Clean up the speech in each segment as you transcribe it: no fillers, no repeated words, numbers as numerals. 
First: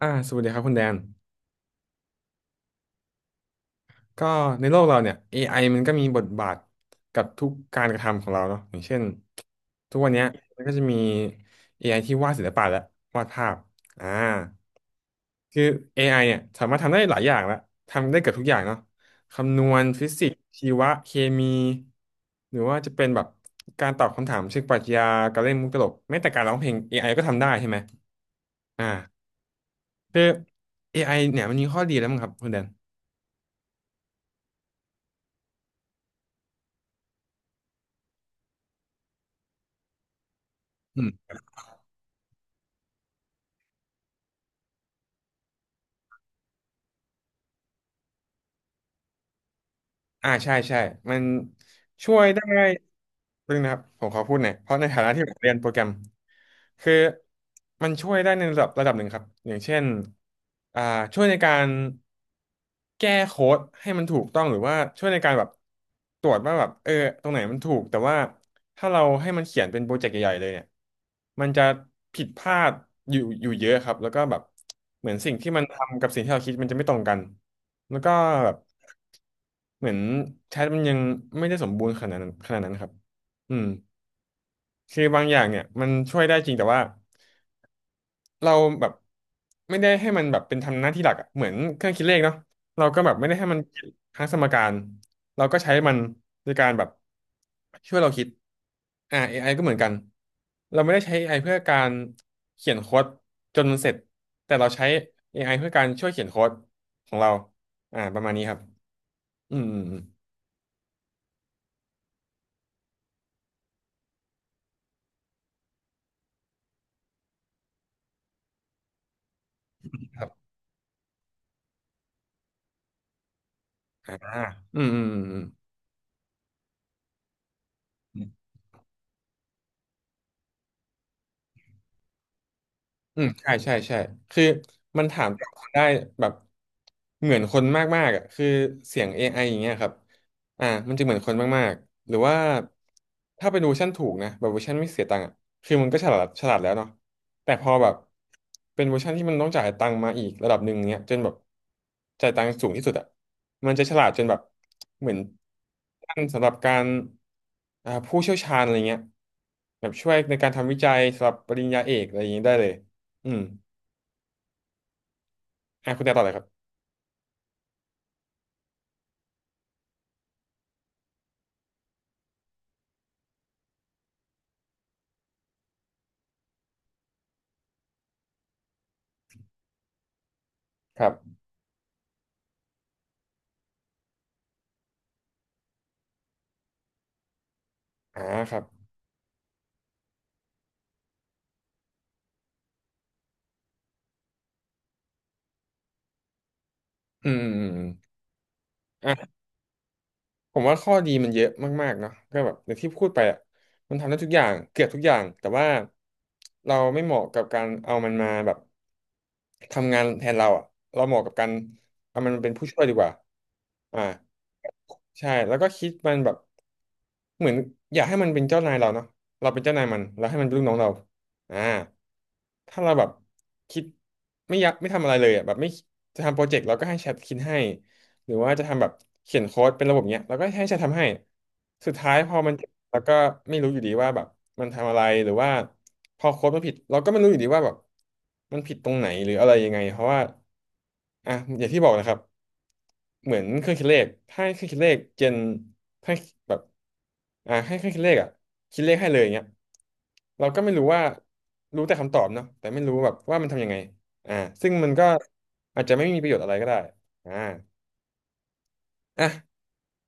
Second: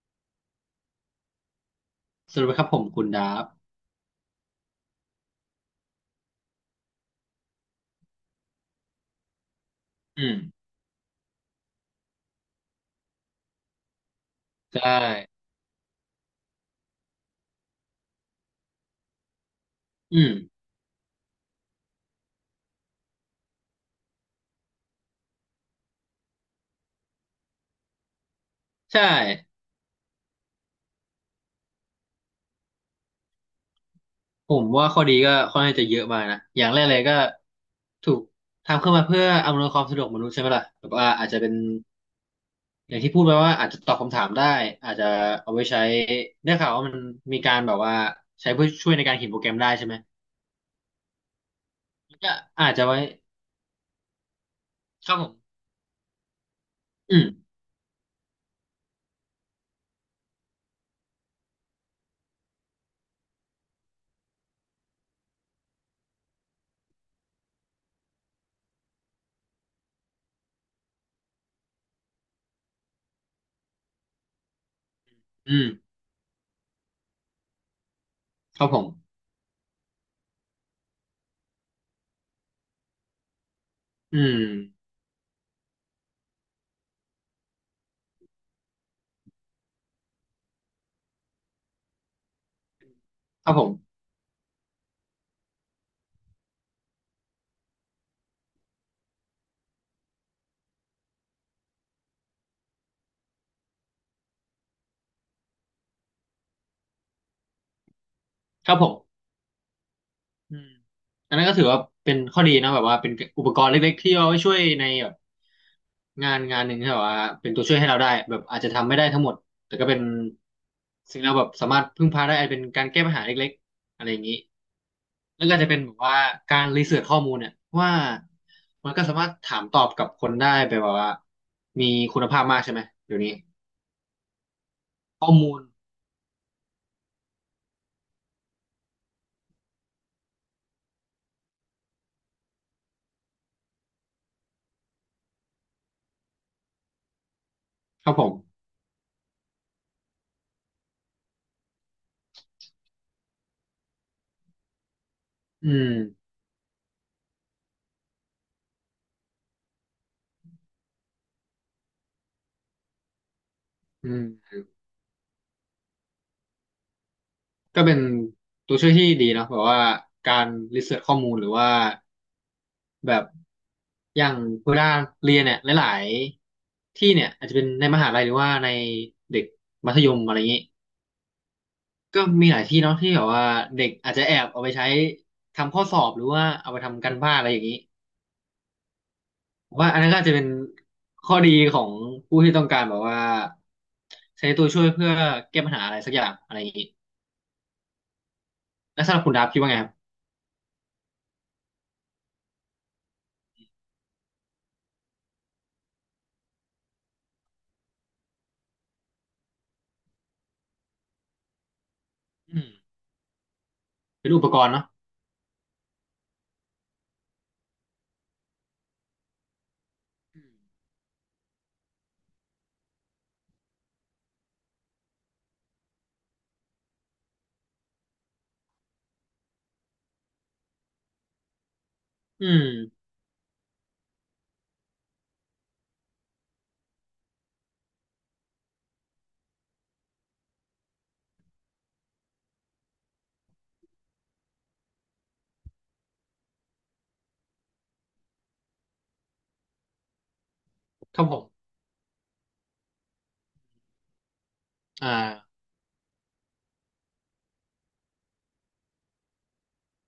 สวัสดีครับคุณแดนสวัสดีครับผมคุณดาฟก็ในโลกเราเนี่ย AI มันก็มีบทบาทกับทุกการกระทำของเราเนาะอย่างเช่นทุกวันเนี้ยอืมมันก็จะมี AI ที่วาดศิลปะแล้ววาดภาพ อ่า ใช่คือ AI เนี่ยสามารถทำได้หลายอย่างละทำได้เกือบทุกอย่างเนาะคำนวณฟิอืสิกมส์ชีวะเคมี หรือว่าจะเป็นแบบการตอบคำถามเชิงปรัชญาการเล่นมุกตลกแม้แต่การร้องเพลง AI ก็ทำได้ใช่ไหมอ่าใช่คือ AI เนี่ยมันมีข้อดีแล้วมั้งครับคุณแดน ผมว่าข้อดีก็ค่อนข้างจะเยอะมากนะอย่างแรกเลยก็ถูกทำขึ้นมาเพื่ออำนวยความสะดวกมนุษย์ใช่ไหมล่ะแบบว่าอาจจะเป็นอย่างที่พูดไปว่าอาจจะตอบคำถามได้อาจจะเอาไว้ใช้ได้ข่าวว่ามันมีการแบบว่าใช้เพื่อช่วยในการเขียนโปรแกรมได้ใช่ไหมใช่ใช่มันช่วยก็ได้อาจจะไว้เพิ่งนะครับผมขอพูดหน่อยเพราะในฐานะครับที่ผผมเรียนมโปรแกรมคืออืมมันช่วยได้ในระดับหนึ่งครับอย่างเช่นอ่าช่วยในการแก้โค้ดให้มันถูกต้องหรือว่าช่วยในการแบบตรวจว่าแบบตรงไหนมันถูกแต่ว่าถ้าเราให้มันเขียนเป็นโปรเจกต์ใหญ่ๆเลยเนี่ยมันจะผิดพลาดอยู่เยอะครับแล้วก็แบบเหมือนสิ่งที่อืมันมทำกับสิ่งที่เราคิดมันจะไม่ตรงกันแล้วก็แบบ ครับผมเหมือนแชทมันยังไม่ได้สมบูรณ์ขนาดนั้นครับอืมอืมคือบางอย่างเนี่ยมันช่วยได้จริงแต่ว่าเราแบบไม่ได้ให้มันแบบเป็นทำหน้าที่หลักอะเหมือนเครื่องคิดเลขเนาะเราก็แบบไม่ได้ให้ครับมันผคิดมทั้งสมการเราก็ใช้มันในการแบบช่วยเราคิดAI ก็เหมือนกันเราไม่ได้ใช้ AI เพื่อการเขียนโค้ดจนมันเสร็จแต่เราใช้ AI เพื่อการช่วยเขียนโค้ดของเราประมาณนี้ครับครับผม อืมอืมอืมอืมอันนั้นก็ถือว่าเป็นข้อดีนะแบบว่าเป็นอุปกรณ์เล็กๆที่เอาไว้ช่วยในแบบงานหนึ่งที่แบบว่าเป็นตัวช่วยให้เราได้แบบอาจจะทำไม่ได้ทั้งหมดแต่ก็เป็นครับ สิ่งเราแบบสามารถพึ่งพาได้อาจเป็นการแก้ปัญหาเล็กๆอะไรอย่างนี้อ่าอืมอืมอืมอืมแล้วก็จะเป็นแบบว่าการรีเสิร์ชข้อมูลเนี่ยว่าอืม มันก็สามารถถามตอบกับคนได้แบบว่ามีคุณภาพมากใช่ไหมเดี๋ยอืวมนี้ใช่ใช่ใช่คือมันถาข้มอตอมูลบได้แบบเหมือนคนมากๆอ่ะคือเสียง AI อไออย่างเงี้ยครับมันจะเหมือนคนมากๆหรือว่าถ้าเป็นเวอร์ชันถูกนะแบบเวอร์ชันไม่เสียตังค์อ่ะคือมันก็ฉลาดฉลาดแล้วเนาะแต่พอแบบครับผมเป็นเวอร์ชันที่มันต้องจ่ายตังค์มาอีกระดับหนึ่งเงี้ยจนแบบจ่ายตังค์สูงที่สุดอ่ะมันจะฉลาดจนแบบเหมือนอืมท่านสำหรับการผู้เชี่ยวชาญอะไรเงี้ยแบบช่วยในการทำวิจัยสำหรับปริญญาเอกอะไรอย่างเงี้ยได้เลย อืม อืม อ่ะคุณแต่ต่อเลยครับ ก็เป็นตัวช่วยที่ดีเนาะแบบว่าการรีเสิร์ชข้อมูลหรือว่าแบบอย่างเวลาเรียนเนี่ยหลายๆที่เนี่ยอาจจะเป็นในมหาลัยหรือว่าในเด็กมัธยมอะไรอย่างนี้ครับก็มีหลายที่เนาะที่แบบว่าเด็กอาจจะแอบเอาไปใช้ทำข้อสอบหรือว่าเอาไปทำการบ้านอะไรอย่างนี้อ่าครับ ผมว่าอันนั้นก็อาจจะเป็นข้อดีของผู้ที่ต้องการแบบว่าใช้ตัวช่วยเพื่อแก้ปัญหาอะไรสักอย่างอะไรอย่างนี้อืม อืม อืมแล้วสำหรับคุณอ่ะ ดับคิดว่าไงครับผมว่าข้อดีมันเยอะมากๆเนาะก็แบบอย่างที่พูดไปอ่ะมันทำได้ทุกอย่างเกือบทุกอย่างแต่ว่าเราไม่เหมาะกับการเอามันมาแบบทำงานแทนเราอ่ะเราเหมาะกับการเอามันมาเป็นอืผู้มช่วยดีกว่าอ่าเป็นอุปกรณ์เนาะใช่แล้วก็คิดมันแบบเหมือนอยากให้มันเป็นเจ้านายเราเนาะเราเป็นเจ้านายมันแล้วให้อืมันมเป็นลูกน้องเราอ่าถ้าเราแบบคิดไม่อยากไม่ทำอะไรเลยอ่ะแบบไม่จะทำโปรเจกต์เราก็ให้แชทคิดให้ หรือว่าจะทำแบบเขียนโค้ดเป็นระบบเนี้ยแล้วก็ให้ฉันทำให้สุดท้ายพออืมันม เจ็บแล้วก็ไม่รู้อยู่ดีว่าแบบมันทำอะไรหรือว่าพอโค้ดมันผิดเราก็ไม่รู้อยู่ดีว่าแบบมันผิดตรงไหนหรืออะไรยังไงเพราะว่าอ่ะอย่างที่บอกนะครับเหมือนเครื่องคิดเลขถ้าให้เครื่องคิดเลขเจนให้แบบอ่ะให้เครื่องคิดเลขอ่ะคิดเลขให้เลยอย่างเงี้ยเราก็ไม่รู้ว่าครับผมรู้แต่คำตอบเนาะแต่ไม่รู้แบบว่ามันทำยังไงอ่าซึ่งมันก็อ่าอาจจะไม่มีประโยชน์อะไรก็ได้อ่า อ่ะ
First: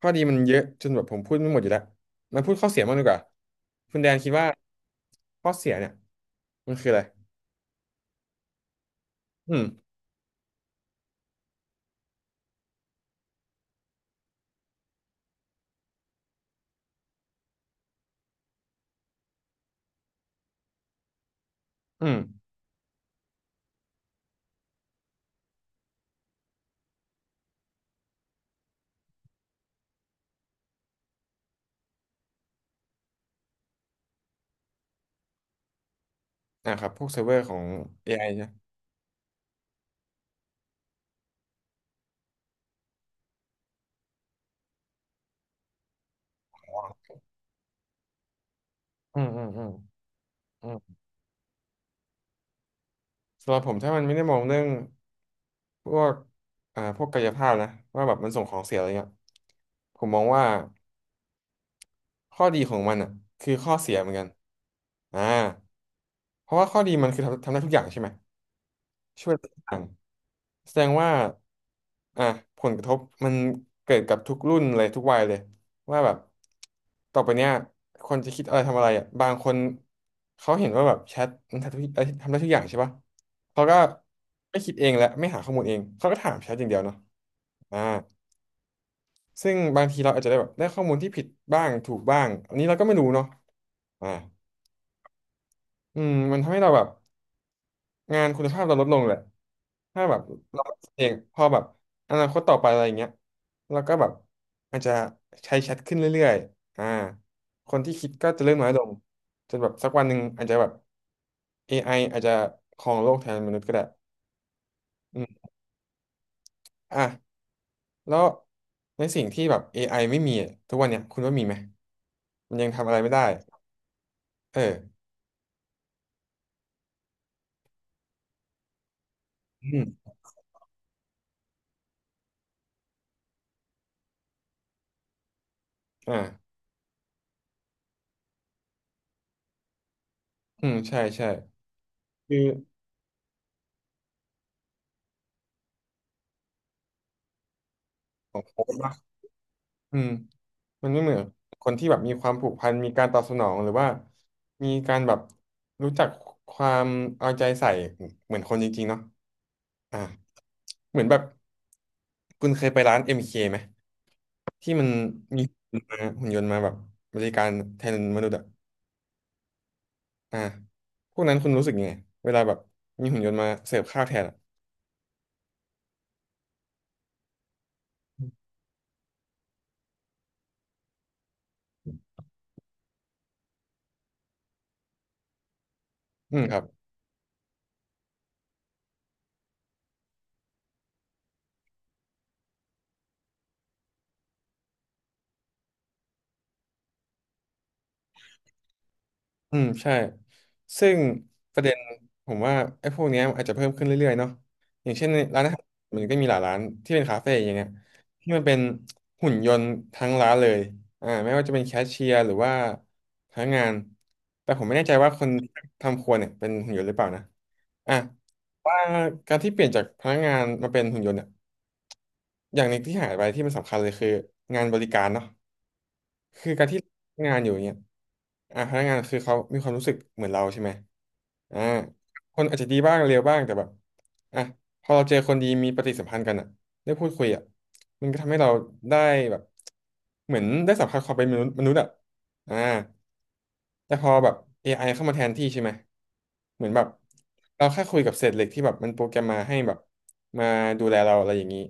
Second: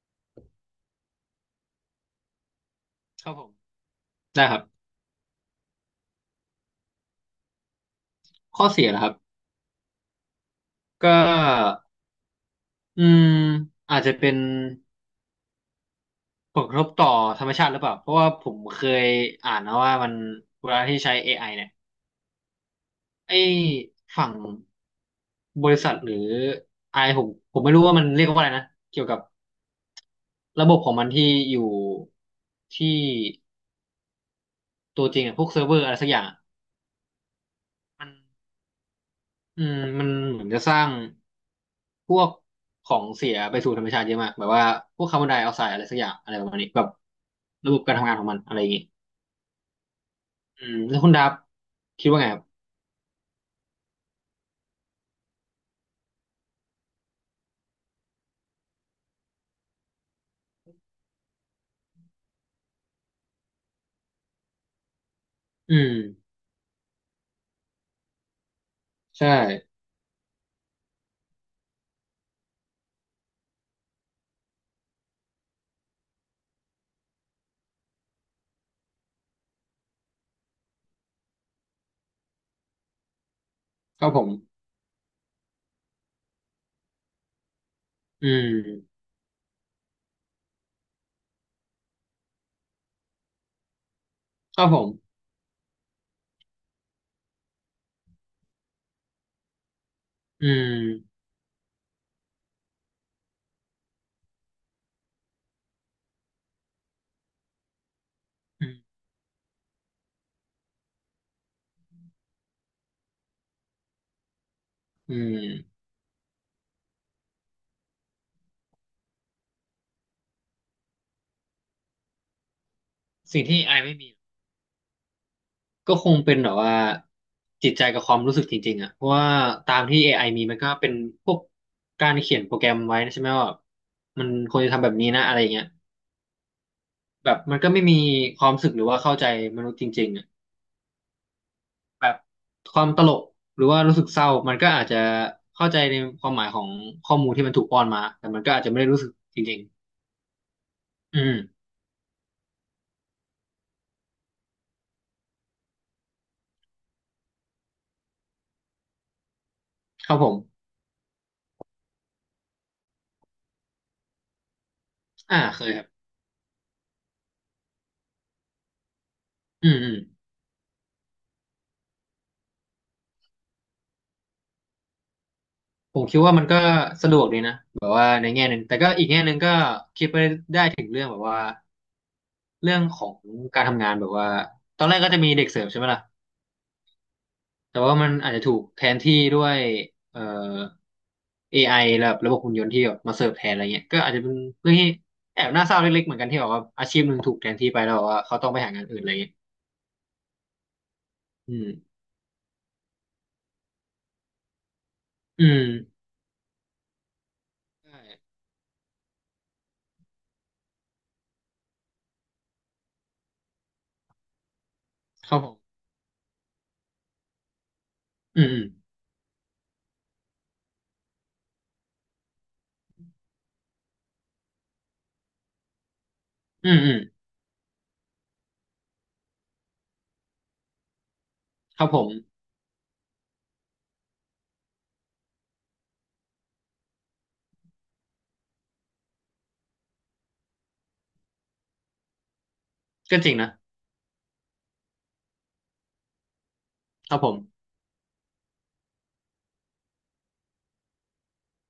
ข้อดีมันเยอะจนแบบผมพูดไม่หมดอยู่แล้วมาพูดข้อเสียบ้างดีกว่าครับผมคุณแดนคิดได้ว่าครับข้อเสียเนี่ยมันคืออะไรข้อเสียนะครับอืมก็อืมอาจจะเป็นผลกระทบต่อธรรมชาติหรือเปล่า เพราะว่าผมเคยอ่านนะว่ามันเวลาที่ใช้ AI เนี่ยอืมไอ้ฝั่งบริษัทหรือไอผมผมไม่รู้ว่ามันเรียกว่าอะไรนะ เกี่ยวกับระบบของมันที่อยู่ที่ตัวจริงอะพวกเซิร์ฟเวอร์อะไรสักอย่างอะอ่ะครับพวกเซิร์ฟเวอร์ของ มัน AI นะอืมมันเหมือนจะสร้างพวกของเสียไปสู่ธรรมชาติเยอะมากแบบว่าพวกคาร์บอนไดออกไซด์อะไรสักอย่างอะไรประมาณนี้แบบระบบการทำงานของมันอะไรอย่างงี้อืมอืมอืมอือืมมแล้วคุณดับคิดว่าไงครับสำหรับผมถ้ามันไม่ได้มองเรื่องพวกพวกกายภาพนะว่าแบบมันส่งของเสียอะไรเงี้ยผมมองว่าข้อดีของมันอ่ะคือข้อเสียเหมือนกันอ่าอืมเพราะว่าข้อดีมันคือทำได้ทุกอย่างใช่ไหมใช่ช่วยได้ทุกอย่าง แสดงว่าอ่ะผลกระทบมันเกิดกับทุกรุ่นเลยทุกวัยเลยว่าแบบต่อไปเนี้ยคนจะคิดอะไรทำอะไรอ่ะบางคนเขาเห็นว่าแบบแชทมันทำได้ทุกอย่างใช่ปะเขาก็ครับผมไม่คิดเองและไม่หาข้อมูลเองเขาก็ถามแชทอย่างเดียวเนาะอ่าอืมซึ่งบางทีเราอาจจะได้แบบได้ข้อมูลที่ผิดบ้างถูกบ้างอันนี้เราก็ไม่รู้เนาะอ่าครับผมอืมมันทำให้เราแบบ งานคุณภาพเราลดลงแหละถ้าแบบอืเราเองมพอแบบอนาคตต่อไปอะไรอย่างเงี้ยเราก็แบบอาจจะใช้แชทขึ้นเรื่อยๆอ่าคนที่คิดก็จะเริ่มอืน้อยมลงจนแบบสักวันหนึ่งอาจจะแบบ AI อไออาจจะครองโลกแทนมนุษย์ก็ได้อือืมมอ่ะแล้วในสิ่งที่แบบ AI ไม่มีอะทุกวันเนี้ยคุณว่ามีไหมมันยังทำอะไรไม่ได้สิ่งที่ไอไม่มีเออก็คงเป็นแบบว่าจิตใจกับความรู้สึกจริงๆอ่ะเพราะว่าอืตามมที่ AI มีมันก็เป็นพวกการเขียนโปรแกรมไว้นะใช่ไหมว่ามันควรจะทำแบบนี้นะอะไรอย่างเงี้ย อ่าแบบมันก็ไม่มีความรู้สึกหรือว่าเข้าใจมนุษย์จริงๆอ่ะอืมใช่ใช่แบบคือความตลกหรือว่ารู้สึกเศร้ามันก็อาจจะเข้าใจในความหมายของข้อมูลที่มันถูกป้อนมาแต่ขมัอนงก็อาโค้จจะด ไม่ได้รู้สึกจริงอืมมันไม่เหมืๆออืนมคนที่แบบมีความผูกพันมีการตอบสนองหรือว่ามีการแบบรู้จักความเอาใจใส่เหมือนคนจริงๆเนาะอ่าครับผมเหมือนแบบคุณเคยไปร้าน MK ไหมที่มันอ่ามีเคยครับหุ่นยนต์มาแบบบริการแทนมนุษย์อะอืมอืมอ่าพวกนั้นคุณรู้สึกยังไงเวลาแบบมีหุ่นยนต์มาเสิร์ฟข้าวแทนอะผมคิดว่ามันก็สะดวกดีนะแบบว่าในแง่หนึ่งแต่ก็อีกแง่หนึ่งก็คิดไปได้ถึงเรื่องแบบว่าเรื่องของการทำงานแบบว่าตอนแรกก็จะมีเด็กเสิร์ฟใช่ไหมล่ะ อืมครับ แต่ว่ามันอาจจะถูกแทนที่ด้วยเอ่อ AI แบบระบบหุ่นยนต์ที่แบบมาเสิร์ฟแทนอะไรเงี้ยก็อาจจะเป็นเรื่องที่แอบน่าเศร้าเล็กๆเหมือนกันที่แบบว่าอาชีพหนึ่งถูกแทนที่ไปแล้วแบบว่าเขาต้องไปหางานอื่นอะไรเงี้ยอืมใช่ซึ่งอืประมเด็นผมว่าไอ้พวกเนี้ยอาจจะเพิ่มขึ้นเรื่อยๆเนาะอย่างเช่นในร้าอืนอาหามรมันก็มีหลายร้านที่เป็นคาเฟ่อย่างเงี้ยใช่ที่มันเป็นหุ่นยนต์ทั้งร้านเลยอ่าไม่ว่าจะเป็นแคชเชียร์หรือว่าพนักงานแต่ผมไม่แน่ใจว่าคนครับผมทำครัวเนี่ยเป็นหุ่นยนต์หรือเปล่านะอ่ะอืมว่าการที่เปลี่ยนจากพนักงานมาเป็นหุ่นยนต์เนี่ยอย่างหนึ่งที่หายไปที่มันสำคัญเลยคืองานบริการเนาะ คือการอืมที่อืมอืมงานอยู่อย่างเงี้ยอ่ะพนักงานคือเขามีความรู้สึกเหมือนเราใช่ไหมอ่าครับผมคนอาจจะดีบ้างเลวบ้างแต่แบบอ่ะพอเราเจอคนดีมีปฏิสัมพันธ์กันอ่ะได้พูดคุยอ่ะมันก็ทำให้เราได้แบบเหมือนได้สัมผัสความเป็นมนุษย์มนุษย์อ่ะอ่าก็จริงนะแต่พอแบบ AI เข้ามาแทนที่ใช่ไหมเหมือนแบบครับผเรามแค่คุยกับเศษเหล็กที่แบบมันโปรแกรมมาให้แบบมาดูแลเราอะไรอย่างนี้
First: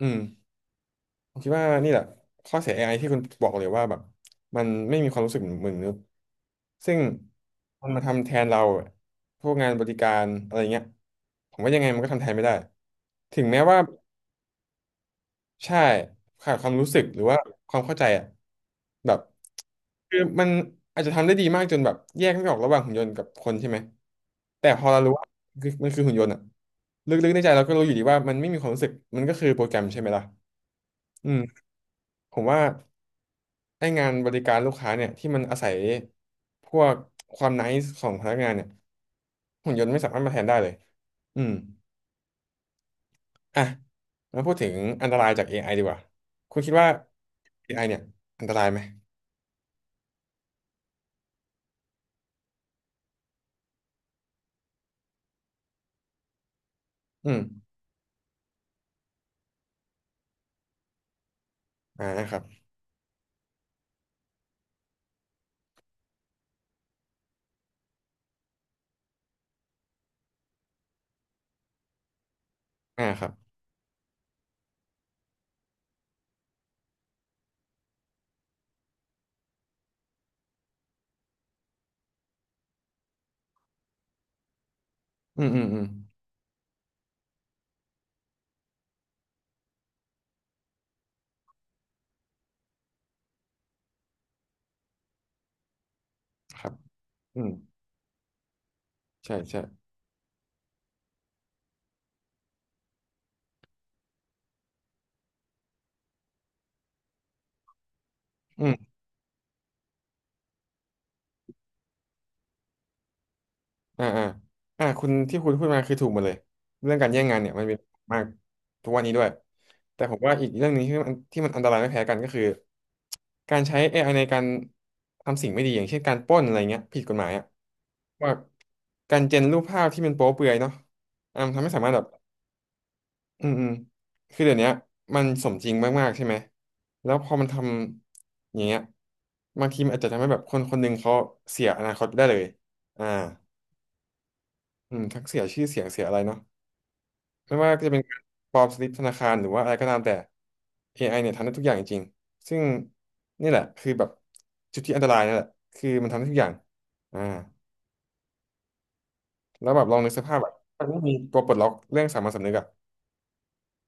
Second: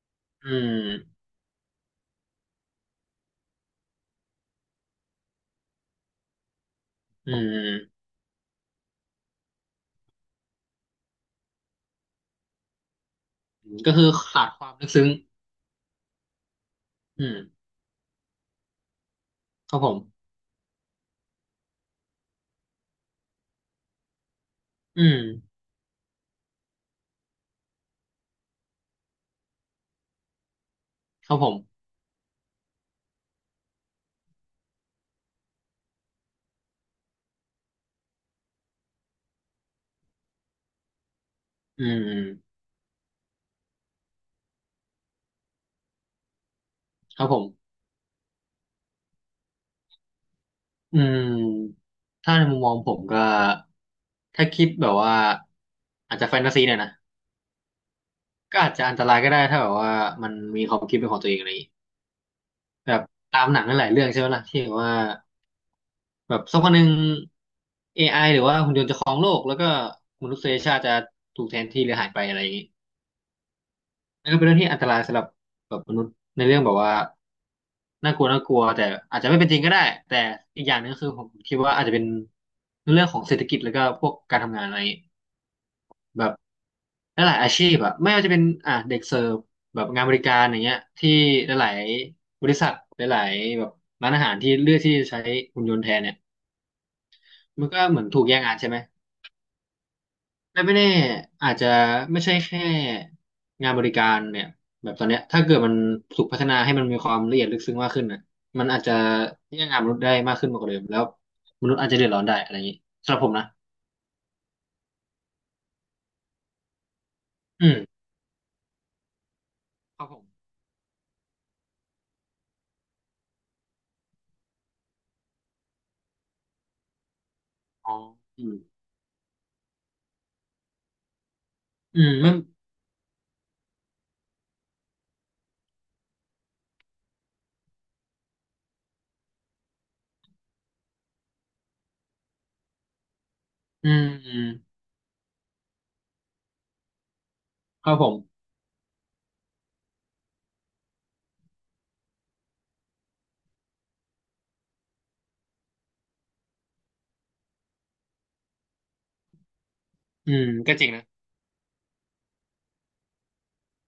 อืม อืมผมคิดว่านี่แหละข้อเสีย AI ที่คุณบอกเลยว่าแบบมันไม่มีความรู้สึกเหมือนมนุษย์ซึ่งอืมันมามทำแทนเราพวกงานบริการอะไรเงี้ยผมว่ายังไงมันก็ทำแทนไม่ได้ถึงแม้ว่าก็คือขาดความลึกซึ้งใช่ขาดความรู้สึกหรืออืมว่าความเข้าใจอะแบบครับผคือมมันอาจจะทำได้ดีมากจนแบบแยกไม่ออกระหว่างหุ่นยนต์กับคนใช่ไหมแต่พอเราอืรู้มว่าคือมันคือหุ่นยนต์อะลึกๆในใจเราก็รู้อยู่ดีว่ามันไม่มีความรู้สึกมันก็คือโปรแกรมใช่ไหมล่ะคอืรับมผมผมว่า ให้งานบริการลูกค้าเนี่ยที่มันอาศัยพวกความไนซ์ของพนักงานเนี่ยหุ่นยนต์ไม่สามารถมาแทนได้เลยอืมอืมอ่ะมาพูดถึงอันตรายจาก AI ดีกว่าคุณคิดว่า ครับผม AI เนี่ยอันตรายไหมอืมถ้าในมุมมองผมก็ถ้าคิดแบบว่าอาจจะแฟนตาซีเนี่อยนะอืมก็อาจจะอันตรายก็ได้ถ้าแบบว่ามันมีความคิดเป็นของตัวเองอะไรอย่างงี้อ่าครับแบบตามหนังนั่นหลายเรื่องใช่ไหมล่ะที่แบบว่าแบบสักวันหนึ่ง a อไอหรือว่าหุ่นยนต์จะครองโลกแล้วก็มนุษยชาติจะถูกแทนที่หรือหายไปอะไรอย่างงี้อ่าครับนั่นก็เป็นเรื่องที่อันตรายสำหรับแบบมนุษย์ในเรื่องแบบว่าน่ากลัวแต่อาจจะไม่เป็นจริงก็ได้แต่อีกอย่างหนึงคือผมคิดว่าอาจจะเป็นเรื่องของเศรษฐกิจแล้วก็พวกการทำงานอะไร อืมอืมอืมแบบหลายๆอาชีพอะไม่ว่าจะเป็นอ่ะเด็กเสิร์ฟแบบงานบริการอย่างเงี้ยที่หลายๆบริษัทหลายๆแบบร้านอาหารที่เลือกที่จะใช้หุ่นยนต์แทนเนี่ยครับอืมมันก็เหมือนถูกแย่งงานใช่ไหมใช่ใช่และไม่แน่อาจจะไม่ใช่แค่งานบริการเนี่ยแบบตอนเนี้ยถ้าเกิดมันถูกพัฒนาให้มันมีความละเอียดลึกซึ้งมากขึ้นนะอืมันอาจม จะแย่งงานมนุษย์ได้มากขึ้นมากกว่าเดิมแล้วมนุษย์อาจจะเดือดร้อนได้อะไรอย่างนี้สำหรับผมนะอ่าอ่าอ่าคุณที่คุณพูดมาคือถูกหมดเลยเรื่องการแย่งงานเนี่ยมันอืเป็นมมากทุกวันนี้ด้วยคแต่รับผผมมว่าอีกเรื่องหนึ่งที่มันอันตรายไม่แพ้กันก็คือการใช้เอไอในการทำสิ่งไม่ดีอย่างเช่นการปล้นอะไรเงี้ยผิดกฎหมายอะอ๋อว่าอืมการเจนรูปภาพที่มันโป๊เปลือยเนาะอ่ามันทำให้สามารถอืแบบมมันอืมอืมคือเดี๋ยวเนี้ยมันสมจริงมากๆใช่ไหมแล้วพอมันทำอย่างเงี้ยบางทีมันอาจจะทำให้แบบคนคนหนึ่งเขาเสียอนาคตไปได้เลยอ่า อืมอืมอืมทั้งเสียชื่อเสียงเสียอะไรเนาะไม่ว่าคจะรับเป็นผการม ปลอมสลิปธนาคารหรือว่าอะไรก็ตามแต่ AI เนี่ยทำได้ทุกอย่างจริงๆซึ่งนี่แหละคือแบบจุดที่อันตรายนั่นแหละคือมันทำได้ทุกอย่างอ่าแล้วแบบลองนึกสอืภาพแบมบก็จถ้าริงไม่นะมีตัวปลดล็อกเรื่องสามัญสำนึกอะ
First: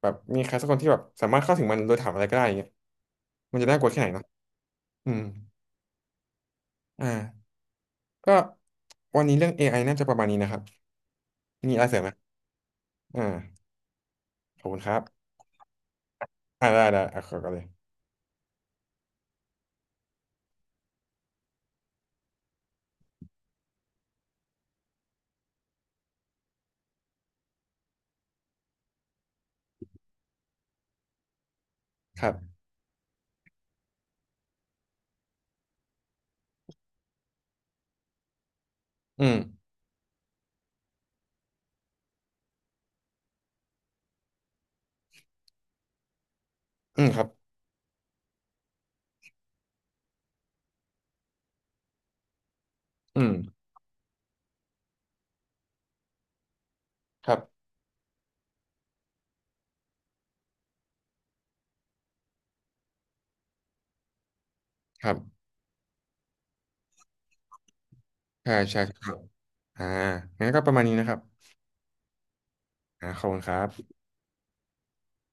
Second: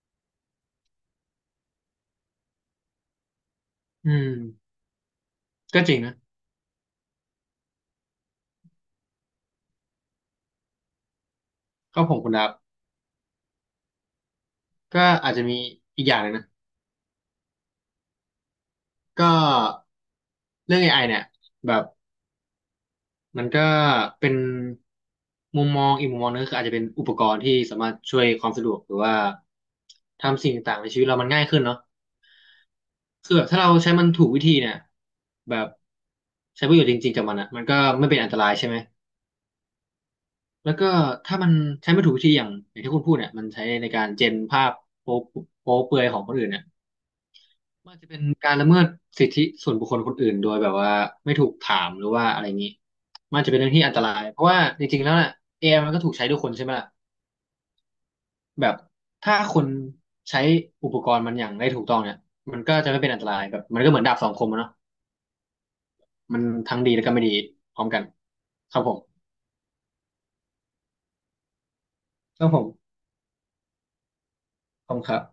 แบบมีใครสักคนที่แบบสามารถเข้าถึงมันโดยถามอะไรก็ได้อย่างเงี้ยมันจะน่ากลัวแค่ไหนอืเนาะมอืมก็จริงนะอ่าก็วันนี้เรื่องเอไ i น่าจะประมาณนี้นะครับมีอะไรเสริก็มไหมผมคุณดับอ่าขอบคุณครัก็บอาจจะมีอีกอย่างหนึงนะอ่าได้ได้อ่ะขอก่อนเลยก็เรื่อง AI เนี่ยแบบมันก็เป็นมุมมองอีกมุมมองนึงคืออาจจะเป็นอุปกรณ์ที่สามารถช่วยความสะดวกหรือว่าทำสิ่งต่างๆในชีวิตเรามันง่ายขึ้นเนาะครับคือแบบถ้าเราใช้มันถูกวิธีเนี่ยแบบใช้ประโยชน์จริงๆกับมันอ่ะมันก็ไม่เป็นอันตรายใช่ไหมอืมแล้วก็ถ้ามันใช้ไม่ถูกวิธีอย่างที่คุณพูดเนี่ยมันใช้ในการเจนภาพโป๊ะโป๊ะเปลือยของคนอื่นเนี่ย อืมครับมันอาจจะเป็นการละเมิดสิทธิส่วนบุคคลคนอื่นโดยแบบว่าไม่ถูกถามหรือว่าอะไรงนี้อืมมันอาจจะเป็นเรื่องที่อันตรายเพราะว่าจริงๆแล้วน่ะ AI มันก็ถูกใช้ด้วยคนใช่ไหมล่ะครับแบบถ้าคนใช้อุปกรณ์มันอย่างได้ถูกต้องเนี่ยมันก็จะไม่เป็นอันตรายแบบมันก็เหมือนดาบสองคมอะเนาะครับ มันทั้งดีแล้วก็ไม่ดีพร้อมกันใช่คใช่รับผมครับอ่างั้นก็ประมาณนี้นะครับครับผมอ่าขอบคุณครับขอบคุณครับ